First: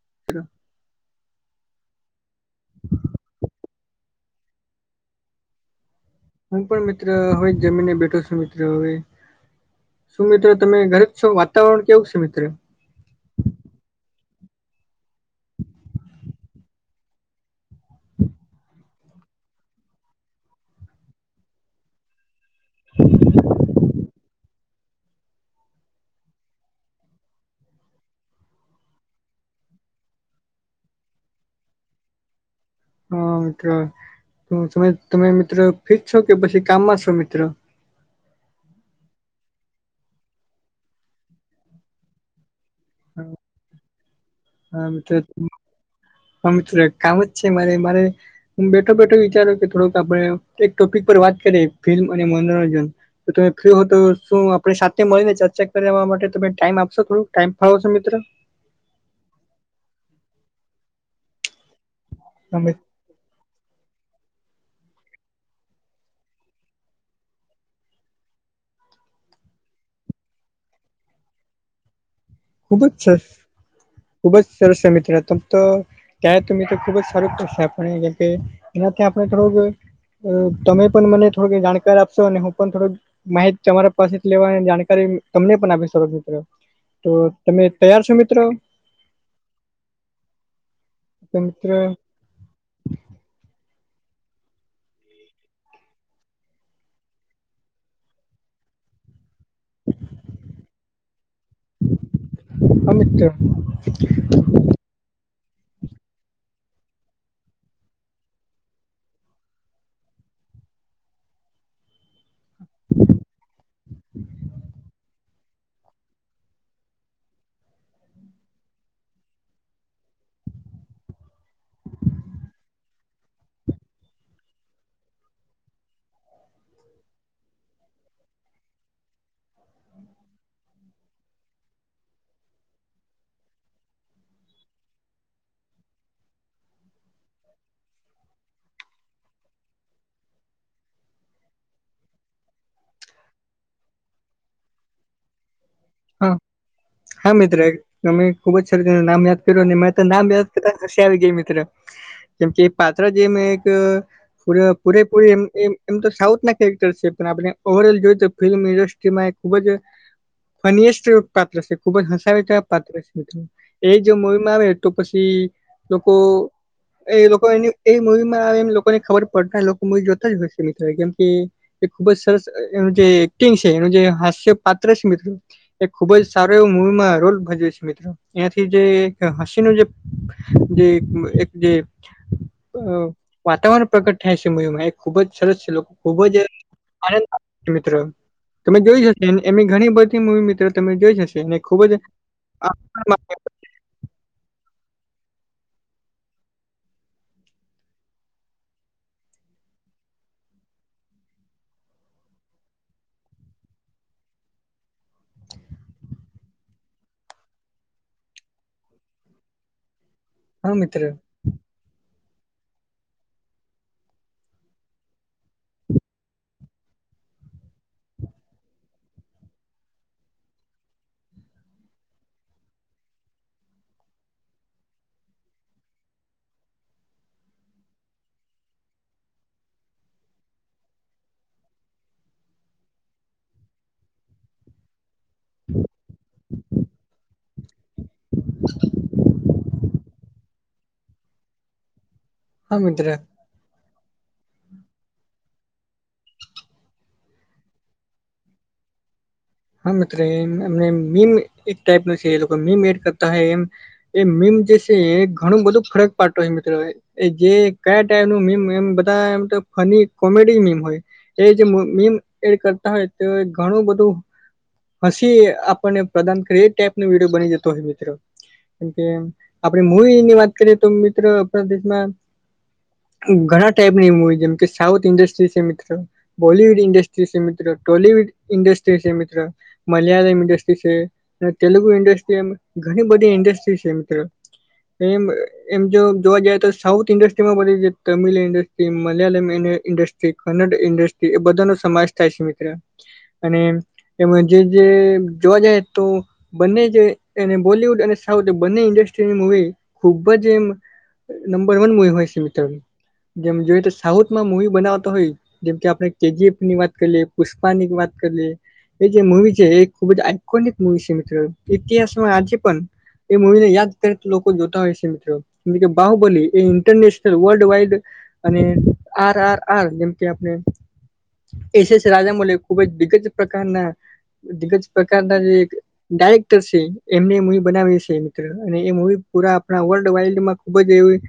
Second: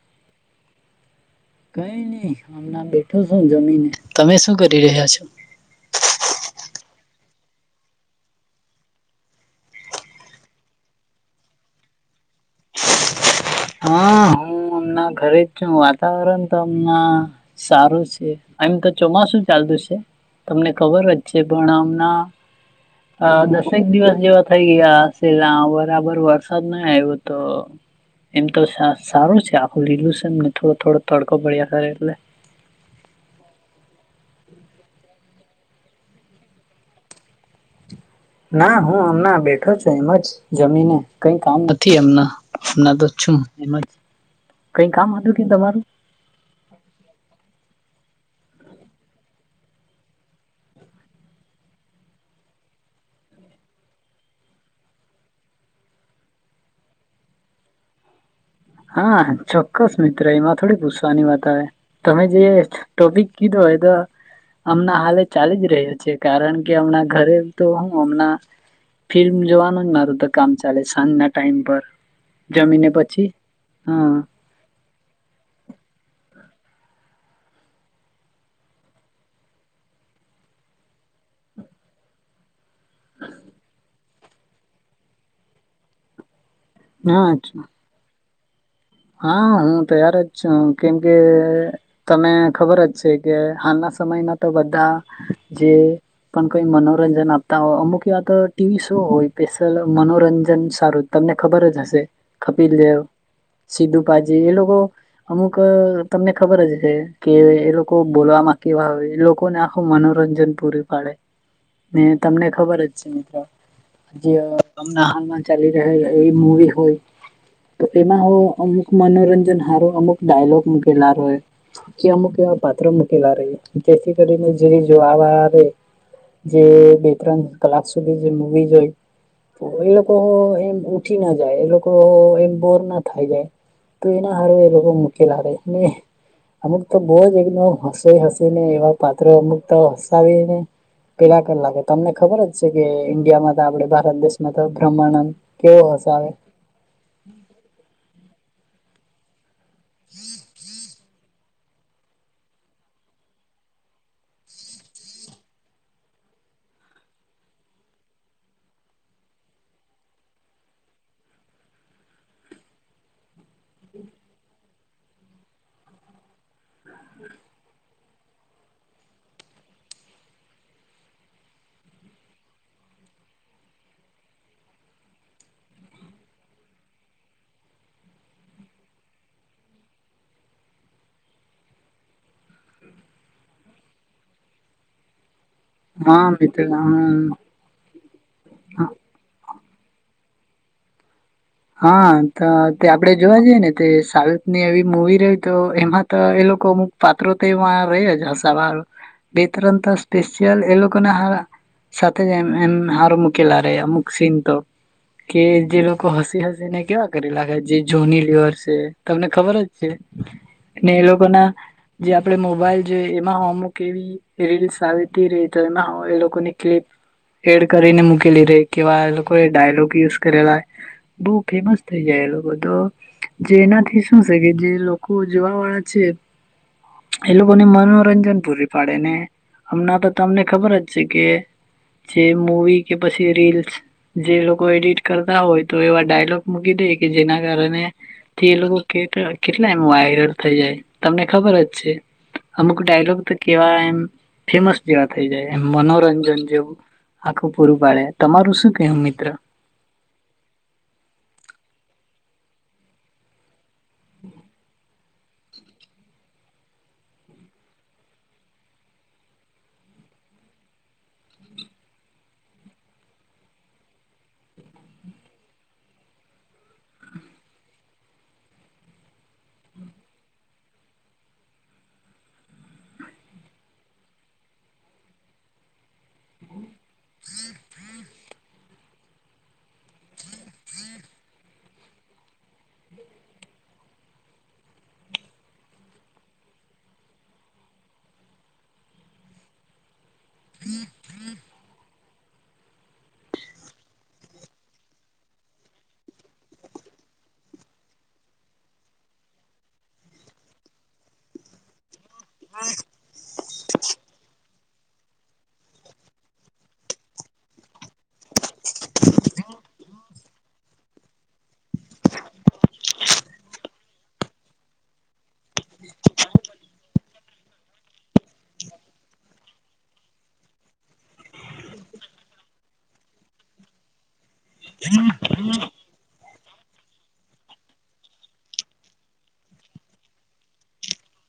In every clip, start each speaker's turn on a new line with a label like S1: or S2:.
S1: [inaudible]
S2: કઈ નહી હમણા બેઠો છું જમીને તમે શું કરી રહ્યા છો.
S1: હું પણ મિત્ર હવે જમીને બેઠો છું મિત્ર હવે. શું મિત્રો તમે ઘરે છો વાતાવરણ કેવું છે મિત્રો
S2: હા. ઘરે જું વાતાવરણ તો અમના. સારું છે આમ તો ચોમાસુ ચાલતુ છે તમને ખબર જ છે પણ આમના હા. દસેક દિવસ જેવા થઈ ગયા છેલા બરાબર વરસાદ નહી આવ્યો તો એમ તો સારું છે આખું લીલું છે એમને થોડો થોડો તડકો પડ્યા કરે એટલે.
S1: હા મિત્ર તમે તમે મિત્ર ફિટ છો કે પછી કામમાં છો મિત્ર?
S2: ના હું હમના બેઠો છું એમ જ જમીને કઈ કામ નથી એમના. તો છું એમાં કઈ કામ હતું કે તમારું
S1: હ મિત્ર તું કામ જ છે મારે મારે હ બેઠો બેઠો વિચારો કે થોડુંક આપડે એક ટોપિક પર વાત કરીએ ફિલ્મ અને મનોરંજન જો તમે ફ્રી હો તો શું આપણે સાથે મળીને ચર્ચા કરવાવા માટે તમે ટાઈમ આપશો થોડો ટાઈમ ફાળવશો મિત્રો?
S2: હા ચોક્કસ મિત્ર એમાં થોડી પૂછવાની વાત આવે તમે જઈએ.
S1: અમે
S2: ટોપિક કી દ એદ. હમણાં હાલે ચાલી જ રહ્યા છે કારણ કે હમણા ઘરે તો હું હમણા ફિલ્મ જોવાનું જ મારું તો કામ ચાલે સાંજ ના ટાઈમ પર
S1: ખુબ
S2: જમીને
S1: જ સરસ
S2: પછી હા
S1: ખુબ જ સરસ છે મિત્ર તમ તો ક્યાં મિત્ર ખુબ જ સારું કરશે આપણે કેમ કે એનાથી આપણે થોડુંક તમે પણ મને થોડું જાણકારી આપશો અને હું પણ થોડુંક માહિત તમારા પાસે લેવાની જાણકારી તમને પણ આપી શ મિત્ર તો
S2: હા
S1: તમે તૈયાર છો મિત્રો?
S2: હા હું તૈયાર જ છું કેમ કે
S1: મિત્ર
S2: તને ખબર જ છે કે હાલના સમયના તો બધા જે પણ કઈ મનોરંજન આપતા હો અમુક વાત ટીવી શો હોય. સ્પલ મનોરંજન સારું તમને ખબર જ હશે કપિલ દેવ
S1: જ
S2: દુ પાજી એ લોકો અમુક તમને ખબર જ છે કે એ લોકો બોલવામાં કેવા આવે એ લોકોને આખું મનોરંજન. પૂરી પાડે ને તમને ખબર જ છે મિત્રો જેમ હાલમાં ચલી રહે એ મુડી હોય તો એમાં અમુક મનોરંજન હાર હો અમુક ડાયલોગ ગેલાાર હોય કે અમુક એવા પાત્ર મૂકેલા ર જેથી કરીને જે જો આવા આવે જે બે ત્રણ કલાક સુધી જે મુવીઝ હોય એ લોકો એમ ઉઊઠી ના જાય એ લોકો એમ બોર ના થાય જાય. તો એના હાર એ લોકો મુખ્ય લાગે અમુક તો બહુ જ એકદમ હસ હસી ને એવા પાત્રો અમુક તો હસાવી ને પેલા કલાકે તમને ખબર જ છે કે ઈન્ડિયામાં તો આપડ ભારત દેશમાં તો બ્રહ્માંનંદ કેવ હશે
S1: હા હા મિત્ર એક તમે ખુબ જ સારી રી નામ યાદ કર્યું મે નામ યાદ કરતા આવી ગઈ મિત્ર કેમ કે પાત્રળા જેમ એક પ પૂરેપૂરે એ એમ તો સાઉથ ના કેરેક્ટર છે પણ આપણે ઓવર ઓલ જોઈએ તો ફિલ્મ ઇન્ડસ્ટ્રી કે મે ખુબ જ ફનિસ્ પાત્ર છે ખૂબ જ હસાવે છે પાત્ર છે પાત્ર એ જો મુવી માં આવે તો પછી લોકો એ લોકો એ મવીમાં એમ લોકોને ખબર પડતા એ લોકો મવી જોતા જ હોય છે મ કેમ કે એ ખુબ જ સરસ એનું જે એક્ટિંગ છે એનું જે હાસ્ય પાત્ર છે મિત્રો એ ખુબ જ સારો એવો મૂવીમાં રોલ ભજવે છે મિત્રો એંથી જે એક હસી ન જે જે એક જે અ વાતાવરણ પ્રકટ થાય છે મયુમાં એ ખુબ જ સરસ છે લોકો ખૂબ
S2: હા
S1: જ
S2: મિત્ર હા
S1: આનંદ મિત્રો તમે જોઈ જશે ને એમની ઘણી બધી મવી મિત્રો તમે જોઈ જશે ને
S2: હા તો તે આપડે જોવા જઈએ ને સાવ ની એવી મુવી રહી તો એમાં તો એ લોકો અમુક પાત્રો તો ર જ હસાવાર બે તરંત સ્પેશયલ એ લોકોગના હારા સાથે જમ એમ હાર મૂકેલા રહે અમુક ચિ તો કે જે લોકો હ હસી ને કેવા કરી લખે જે જોની લિર છે તમને ખબર જ
S1: મિત્ર
S2: એ લોકો ના જે આપડે મોબાઈલ જો એમાં હોમવક એવી રીલીસ આવીતી રહી તો એમાં એ લોકોની ક્લિપ એડ કરીને મૂકેલી રહી કેવા લોકો એ ડાયલોગ યુઝ કરેલા બઉુ ફેમસ થઈ જાય એ લોકો તો જે એનાથી શું છે કે જે લોકો જોવા વાળા છે એ લોકો ને મનોરંજન પૂરી પાડે ને હમણાં તો તમને ખબર જ છે કે જે મૂવી કે પછી રીલ્સ જે લોકો એડિટ કરતા હોય તો એવા ડાયલોગ મૂકી દે કે જેના કારણે થી એ લોકો કે એ એમ વાયરલ થઈ જાય તમને ખબર જ છે
S1: હા
S2: અમુક
S1: મિત્ર
S2: ડાયલોગ કેવા એમ ફેમસ જેવા થઈ જાય એમ મનોરંજન જેવું આખું પૂરું પાડે તમારું શું કહ મિત્ર
S1: હા મિત્રમ મીમ એક ટાઈપ ન છે મીમ એડ એમ એ મીમ જે છે એ ઘણું બધું ફરક પાડતો હોય મિત્રો એ જે કયા ટાઈપ ન મીમ એમ બધા એમ તો ફની કોમેડી મીમ હોય એ જે મીમ એડ કરતા હોય તે ઘણું બધું હસી આપણને પ્રદાન કર એ ટાઈપ ન વિડીયો બની જતો હોય મિત્રો. કેમ કે આપણે મૂવી ની વાત કરીએ તો, મિત્ર, આપણા દેશમાં ઘણા ટાઈપ ની મૂવી, જેમ કે સાઉથ ઇન્ડસ્ટ્રી છે, મિત્રો. બલીઉડ ઇન્ડસ્ટ્રી, સમિત ટોલીઉડ ઇન્ડસ્ટ્રી. મલયાલમ ઈન્ડસ્ટ્રી છે. તેલુગુ ઇન્ડસ્ટ્રી એમ ઘણી બધી ઇન્ડસ્ટ્રી છે મિત્રો. એમ એમ જો જોવા જાય તો, સાઉથ ઇન્ડસ્ટ્રી માં બધી તમિલ ઇન્ડસ્ટ્રી મલયાલમ ને ઈન્ડસ્ટ્રી. કન્નડ ઇન્ડસ્ટ્રી એ બધા નો સમાેશ થાય છે, મિત્ર, અને કે જે જે જોવા જાય તો. બંને જે એને બોલવૂડ અને સાઉથ બંને ઇન્ડસ્ટ્રીની મવી ખૂબ જ એમ નંબર વન મુવી હોય છે, મિત્ર. જેમ જોઈએ તો, સાઉથમાં મુવી બનાવતા હોય જેમ કે, આપણે કેજી એફ ની વાત કરીએ, પુષ્પા ની વાત કરી લીએ. એ જે મુૂવી છે, એ ખુબ જ કોને એક મુવી છે, મિત્રો, ઇતિહાસમાં આજે પણ એ મૂવી ને યાદ કરે, તો લોકો જોતા હોય છે, મિત્રો. જેમ કે, બાહુબલી એ ઇન્ટરનેશનલ વર્લ્ડ વાઇડ અને આર. આર. આર જેમ કે આપણે એસસ રાજાામલ ખુબ જ દિગ્ગજ પ્રકારના દિગ્ગજ પ્રકારના જે ડાયરેક્ટર છે એમને મુવી બનાવી છે, મિત્ર અને એ મૂવી પુરા આપણા વર્લ્ડ વાઈડમાં ખૂબ જ એવી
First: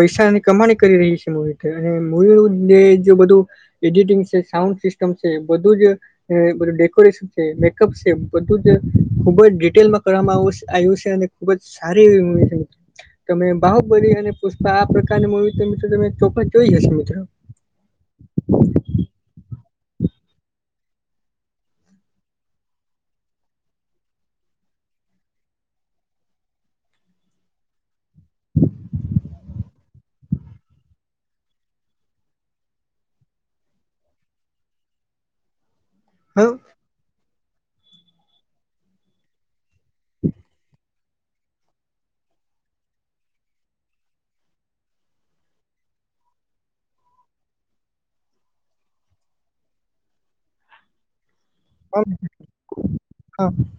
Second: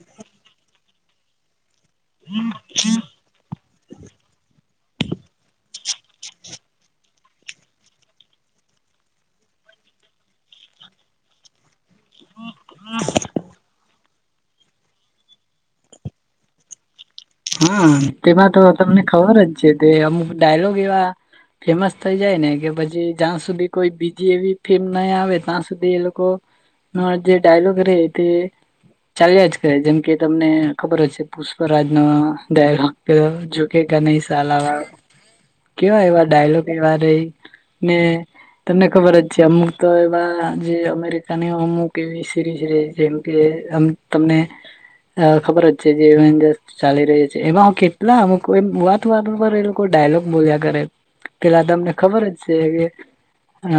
S1: પૈસાની કમાણી કરી રહી છે, મૂવી, અને એ જો બધું એડિટિંગ છે, સાઉન્ડ સિસ્ટમ છે, બધું જ ડેકોરેશન મેકઅપ છે, બધું જ ખુબ જ ડિટેલમાં કરવામાં આવ્યું છે, અને ખુબ જ સારી એવી મૂવી છે. તમે બાહુબલી અને પુષ્પા આ પ્રકારની મૂવી, મિત્રો, તમે ચોખા જોઈ હશે, મિત્રો.
S2: હા, તેમાં તો તમને ખબર જ છે, તે અમુક ડાયલોગ એવા ફેમસ થઈ જાય ને, કે પછી જ્યાં સુધી કોઈ બીજી એવી ફિલ્મ નહીં આવે, ત્યાં સુધી એ લોકો હ, જે ડાયલોગ રહે તે. ચાલ્યા જ કરે, જેમ કે તમને ખબર જ છે, પુષ્પ રાજ. ડાયલોગ કે, ઝૂકેગા નહીં સાલા, કેવા એવા
S1: હ
S2: ડાયલોગ એવા રહીં ને તમને ખબર જ છે, અમુક તો એવા જે અમેરિકા અમુક એવી સીરીઝ એ છે કે, જે તમને અ ખબર છે, જે કે ચાલીયા છે, એમાં હું કેટલા અમે, એ વાત પર એ લોકો ડાયલોગ બોલ્યા કરે. પેલા તમને ખબર જ છે કે અ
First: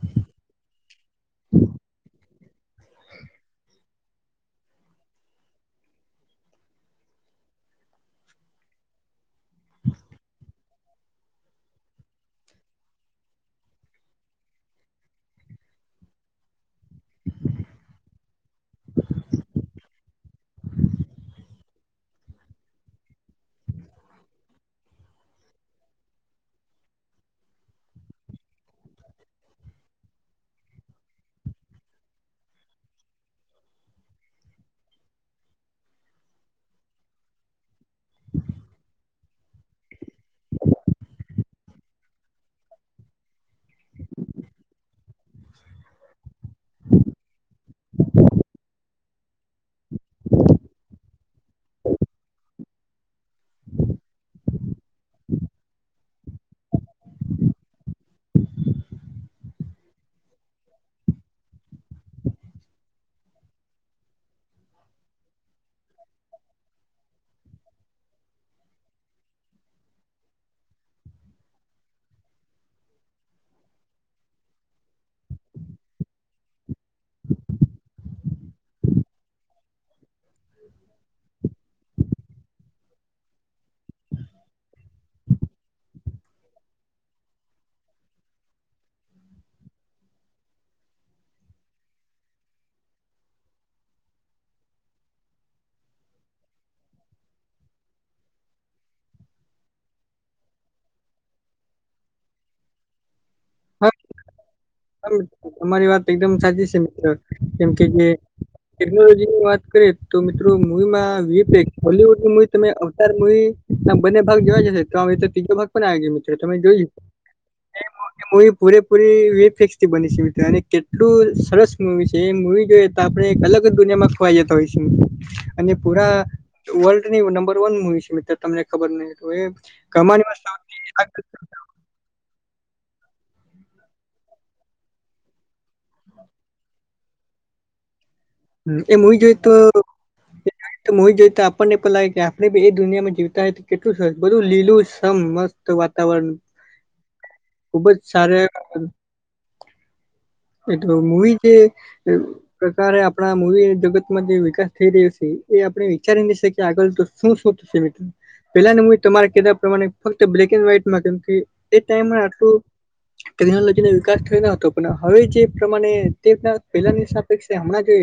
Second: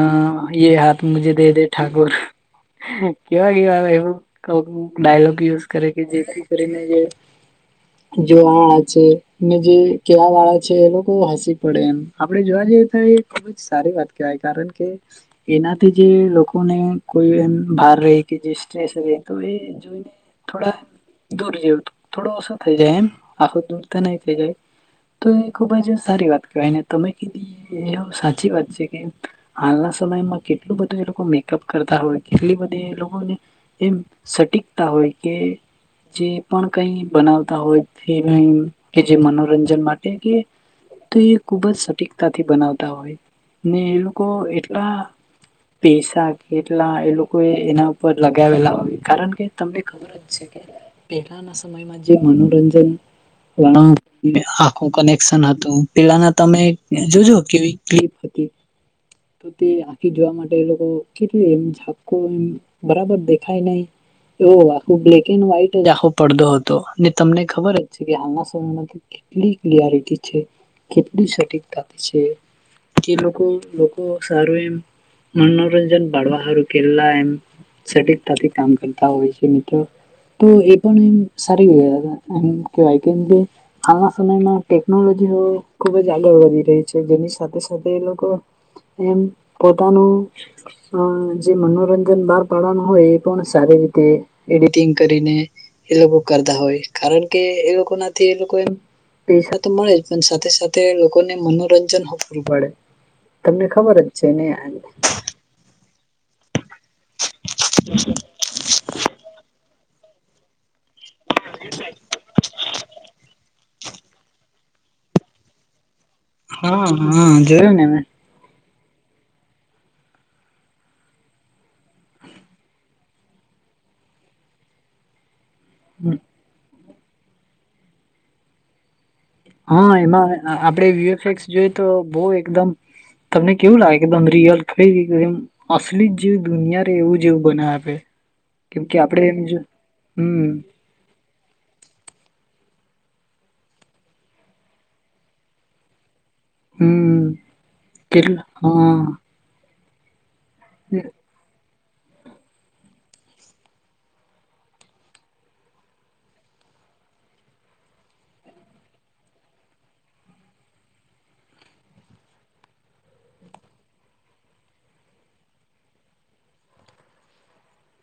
S2: એ હાથ મુજે દે, ઠાકોર. કેવા કેવા એવું ડાયલોગ યુઝ કરે કે, જેથી કરીને જે જોવા વાળા છે ને, જે કેવા વાળા છે, એ લોકો હસી પડે એમ. આપડે જોવા જઈએ તો, એ ખૂબ જ સારી વાત કહેવાય, કારણ કે એનાથી જે લોકો [unintelligible] જે તો એ જોઈને થોડા દૂર જેવું થોડો થઈ જાય એમ, આખો દૂર તો નહીં થઈ જાય. તો એ ખુબ જ સારી વાત કહેવાય. તમે કીધી એ સાચી વાત છે કે હાલના સમયમાં કેટલું બધું એ લોકો મેકઅપ કરતા હોય, કેટલી બધી એ લોકોને એમ સટીકતા હોય કે, જે પણ કંઈ બનાવે હોય કે, જે મનોરંજન માટે કે, એ ખુબ જ સટીક થી બનાવતા હોય ને, એ લોકો એટલા પૈસા. કે એટલા એ લોકો એ એના ઉપર લગાવેલા હોય, કારણ કે તમને ખબર જ છે કે, પહેલાના સમયમાં જે મનોરંજન [unintelligible] આખું કનેક્શન હતું પેલાના તમે જોજો કેવી ક્લપ હતી.
S1: હ
S2: તો તે આખી જોવા માટે એ લોકો કેટલી એમ ઝાપકો એમ બરાબર દેખાય નહીં એવો આખું બ્લેક એન્ડ વ્હાઈટ જ આખો પડદો હતો. ને તમને ખબર જ છે કે હાલના સમયમાંથી કેટલી ક્લિયારિટી છે, કેટલી સટીકતાથી છે. જે લોકો લોકો સારું એમ મનોરંજન બાળવા હારું કેરલા એમ સટિકતાથી કામ કરતાં હોય છે મિત્રો તો એ પણ સા એમ કેવાય કેમ બી. હાલના સમયમાં ટેકનોલોજીઓ ખુબ જ આગળ વધી રહી છે જેની સાથે સાથે એ લોકો એમ પોતાનું અ જે મનોરંજન બાર પાડવાનું હોય એ પણ સારી રીતે એડિટિંગ કરીને એ લોકો કરતાં હોય કારણ કે એ લોકોના થી એ લોકો એમ પૈસા તો મળે જ પણ સાથે સાથે લોકોને મનોરંજન હો પૂરું પાડે. તમને
S1: હ
S2: ખબર જ છે ને
S1: સારું છે અમારી વાત એકદમ સાચી છે મિત્ર કેમ કે જે ટેકનોલોજીની વાત કરીએ તો મિત્રો મૂવીમાં વીઈપેક હોલીવુડની તમે અવતાર મુવીના બંને ભાગ જોવાય જશે તો અવે તો ત્રીજો ભાગ પણ આવી ગયો મિત્ર.
S2: હા હા જોયું ને મેં.
S1: એ મૂવી પૂરેપૂરી વી એ ફેક્સ થી બની છે મિત્ર અને કેટલું સરસ મૂવી છે એ મૂવી જોએ તા આપણે એક અલગ જ દુનિયામાં ખોવાઈ જતાં હોય છે. અને પુરા વર્લ્ડની નંબર વન મુવી છે મિત્ર. તમને ખબર નહીં હતું એ તો એ
S2: હા
S1: કમાની
S2: એમાં
S1: વાત
S2: આપડે વીએફએક્સ
S1: [unintelligible]
S2: જોઈ તો બહુ એકદમ તમને કેવું લાગે એકદમ રિયલ ફ્રી એમ અસલી જેવું દુનિયા રે એવું જેવું બનાય આપે. કેમ કે
S1: એ મૂવી
S2: આપડે એમ
S1: જોઈ
S2: જો હમ્મ.
S1: તો મૂવી જોઈએ તો આપણને પણ લાગે કે આપણે બી એ દુનિયામાં જીવતાં હોય તો કેટલું સર બધું લીલું સમ મસ્ત. તો વાતાવરણ
S2: હમ
S1: ખુબ જ
S2: કેટલું
S1: સારું એમ
S2: હા
S1: પઈ તો મૂવી જે પ્રકારે આપ આપણા મૂવી જગતમાં જે વિકાસ થઈ રહ્યો શે એ આપણે વિચારી ની શકીએ આગળ તો શું શું થશે મિત્ર. પેલા મૂવી તમારે કીધા પ્રમાણે ફક્ત બ્લેક એન્ડ વ્હાઈટમાં કેમકે એ ટાઈમે આટલું ટેકનોલોજીનો વિકાસ થયો ન હતો પણ હવે જે પ્રમાણે તે પહેલાની શાપેક્ષે હમણાં જે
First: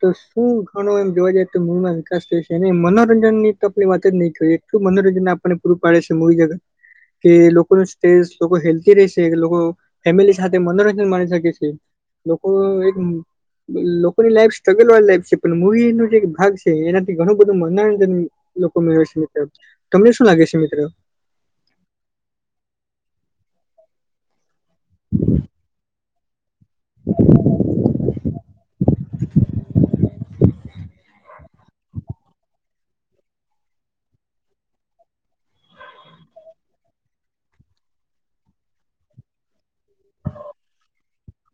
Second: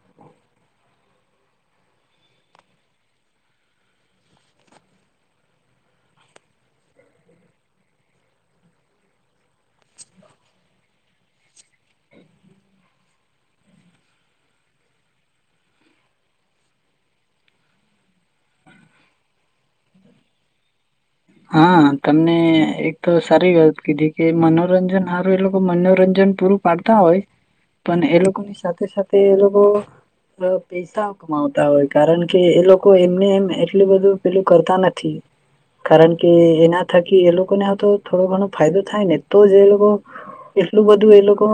S1: તો શું ઘણો એમ જોવા જાયે તો મૂવીમાં વિકાસ થયો છે અને મનોરંજનની તો આપણે વાત જ નહીં કરીએ. શું મનોરંજન આપણને પૂરું પાડે છે મૂવી જગત. કે લોકોનું સ્ટેસ લોકો હેલ્ધી રે છે કે લોકો ફેમિલી સાથે મનોરંજન માની શકે છે લોકો એક- ની લાઈફ સ્ટ્રગલ વાળી લાઈફ છે પણ મુવી નું જે ભાગ છે એનાથી ઘણું બધું મનોરંજન લોકો મેળવે છે મિત્ર તમને શું લાગે છે મિત્રો
S2: હા તમને એક તો સારી વાત કીધી કે મનોરંજન સારું એ લોકો મનોરંજન પૂરું પાડતા હોય પણ એ લોકો ની સાથે સાથે એ લોકો અ પૈસા કમાવતા હોય કારણ કે એ લોકો કો એમને એમ એટલું બધું પેલું કરતા નથી. કારણ કે એના થકી એ લોકોને તો થોડો ઘણો ફાયદો થાય ને તો જ એ લોકો એટલું બધું એ લોકો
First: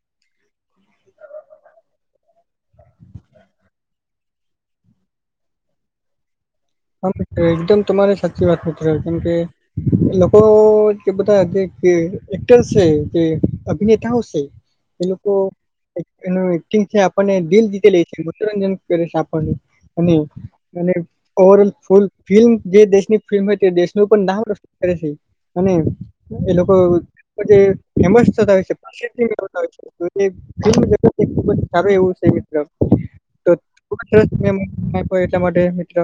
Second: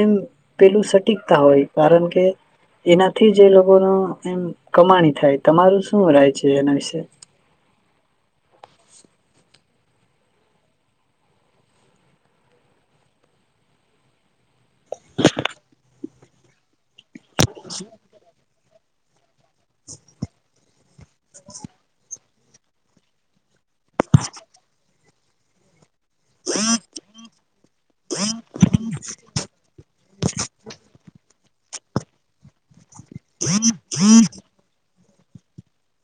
S2: એમ પેલું સટીકતા હોય કારણ કે એનાથી જ એ લોકો ન એમ કમાણી થાય તમારું શું રહેાય છે એના વિશે
S1: હા મિત્ર એકદમ તમારી સાચી વાત મિત્ર કેમ કે લોકો કે બધા એક્ટર છે, કે અભિનેતાઓ છે. એ લોકો એનું એક્ટિંગ છે આપણને દિલ રીતે લે છે મનોરંજન કરે આપણ અને ઓવરલ ફૂલ ફિલ્મ જે દેશની ફિલ્મ હોય તે દેશનું પણ નામ રશન કરે છે અને એ લોકો ફેમસ થતા હોય છેદિય ખબ સારું એવું છે મિત્ર તો એટલા માટે મિત્ર